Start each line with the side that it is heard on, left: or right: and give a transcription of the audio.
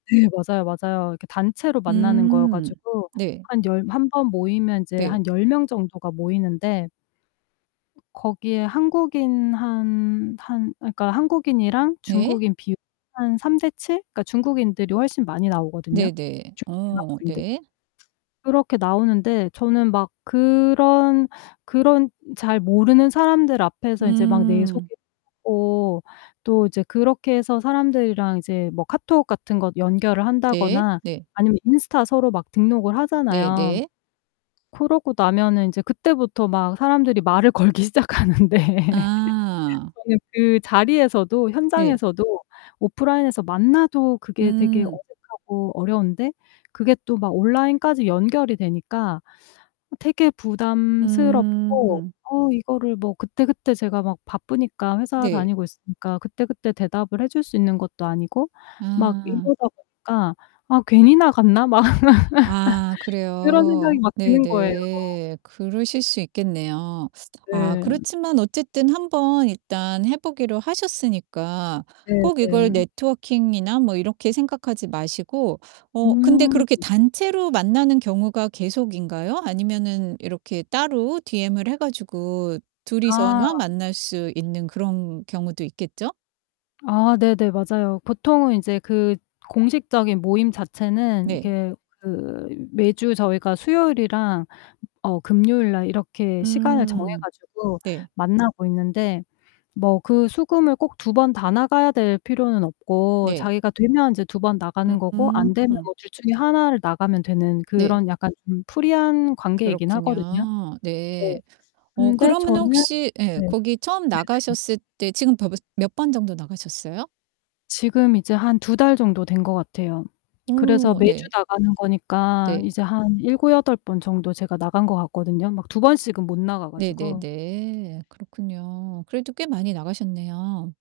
left: 네 맞아요, 맞아요. 이렇게 단체로 만나는 거여
right: 음
left: 가지고
right: 네.
left: 한 열 1 번 모이면 이제
right: 네.
left: 한 10 명 정도가 모이는데 거기에 한국인 한 한 그러니까 한국인이랑
right: 네.
left: 중국인 비율이 한 3:7 그러니까 중국인들이 훨씬 많이 나오거든요
right: 네네.
left: 중
right: 어
left: 유학생들이.
right: 네.
left: 그렇게 나오는데 저는 막 그런 그런 잘 모르는 사람들 앞에서 이제 막 내
right: 음.
left: 소개하고 또 이제 그렇게 해서 사람들이랑 이제 뭐 카톡 같은 거 연결을
right: 네.
left: 한다거나
right: 네.
left: 아니면 인스타 서로 막 등록을 하잖아요.
right: 네네.
left: 그러고 나면은 이제 그때부터 막 사람들이 말을 걸기 시작하는데
right: 아.
left: 저는 그 자리에서도
right: 네.
left: 현장에서도 오프라인에서 만나도 그게 되게
right: 음.
left: 어색하고 어려운데 그게 또 막 온라인까지 연결이 되니까 되게 부담스럽고
right: 음.
left: 어 이거를 뭐 그때그때 제가 막 바쁘니까 회사
right: 네.
left: 다니고 있으니까 그때그때 대답을 해 줄 수 있는 것도 아니고 막
right: 아.
left: 이러다 보니까 '아 괜히 나갔나?' 막
right: 아
left: 그런
right: 그래요.
left: 생각이 막 드는 거예요.
right: 네네. 그러실 수 있겠네요. 아
left: 네.
right: 그렇지만 어쨌든 한번 일단 해 보기로 하셨으니까
left: 네
right: 꼭 이걸
left: 네.
right: 네트워킹이나 뭐 이렇게 생각하지 마시고 어 근데
left: 음.
right: 그렇게 단체로 만나는 경우가 계속인가요? 아니면은 이렇게 따로 DM을 해 가지고
left: 아.
right: 둘이서만 만날 수 있는 그런 경우도 있겠죠?
left: 아 네네 맞아요. 보통은 인제 그 공식적인 모임 자체는
right: 네.
left: 이게 그 매주 저희가 수요일이랑 어 금요일날 이렇게 시간을 정해
right: 음
left: 가지고
right: 네.
left: 만나고 있는데 뭐 그 수, 금을 꼭 2 번 다 나가야 될 필요는 없고
right: 네.
left: 자기가 되면 이제 2 번 나가는 거고 안
right: 음.
left: 되면 뭐 둘 중에 하나를 나가면 되는
right: 네.
left: 그런 약간 음 프리한 관계이긴 하거든요.
right: 그렇군요.
left: 네.
right: 네. 어
left: 근데
right: 그러면은
left: 저는
right: 혹시 예
left: 네. 네네네.
right: 거기 처음 나가셨을 때 지금 벌써 몇 번 정도 나가셨어요?
left: 지금 이제 한 2 달 정도 된 것 같아요. 그래서
right: 오
left: 매주
right: 네.
left: 나가는 거니까
right: 네.
left: 이제 한 7-8번 번 정도 제가 나간 것 같거든요 막 2 번씩은 못 나가 가지고.
right: 네네네. 그렇군요. 그래도 꽤 많이 나가셨네요.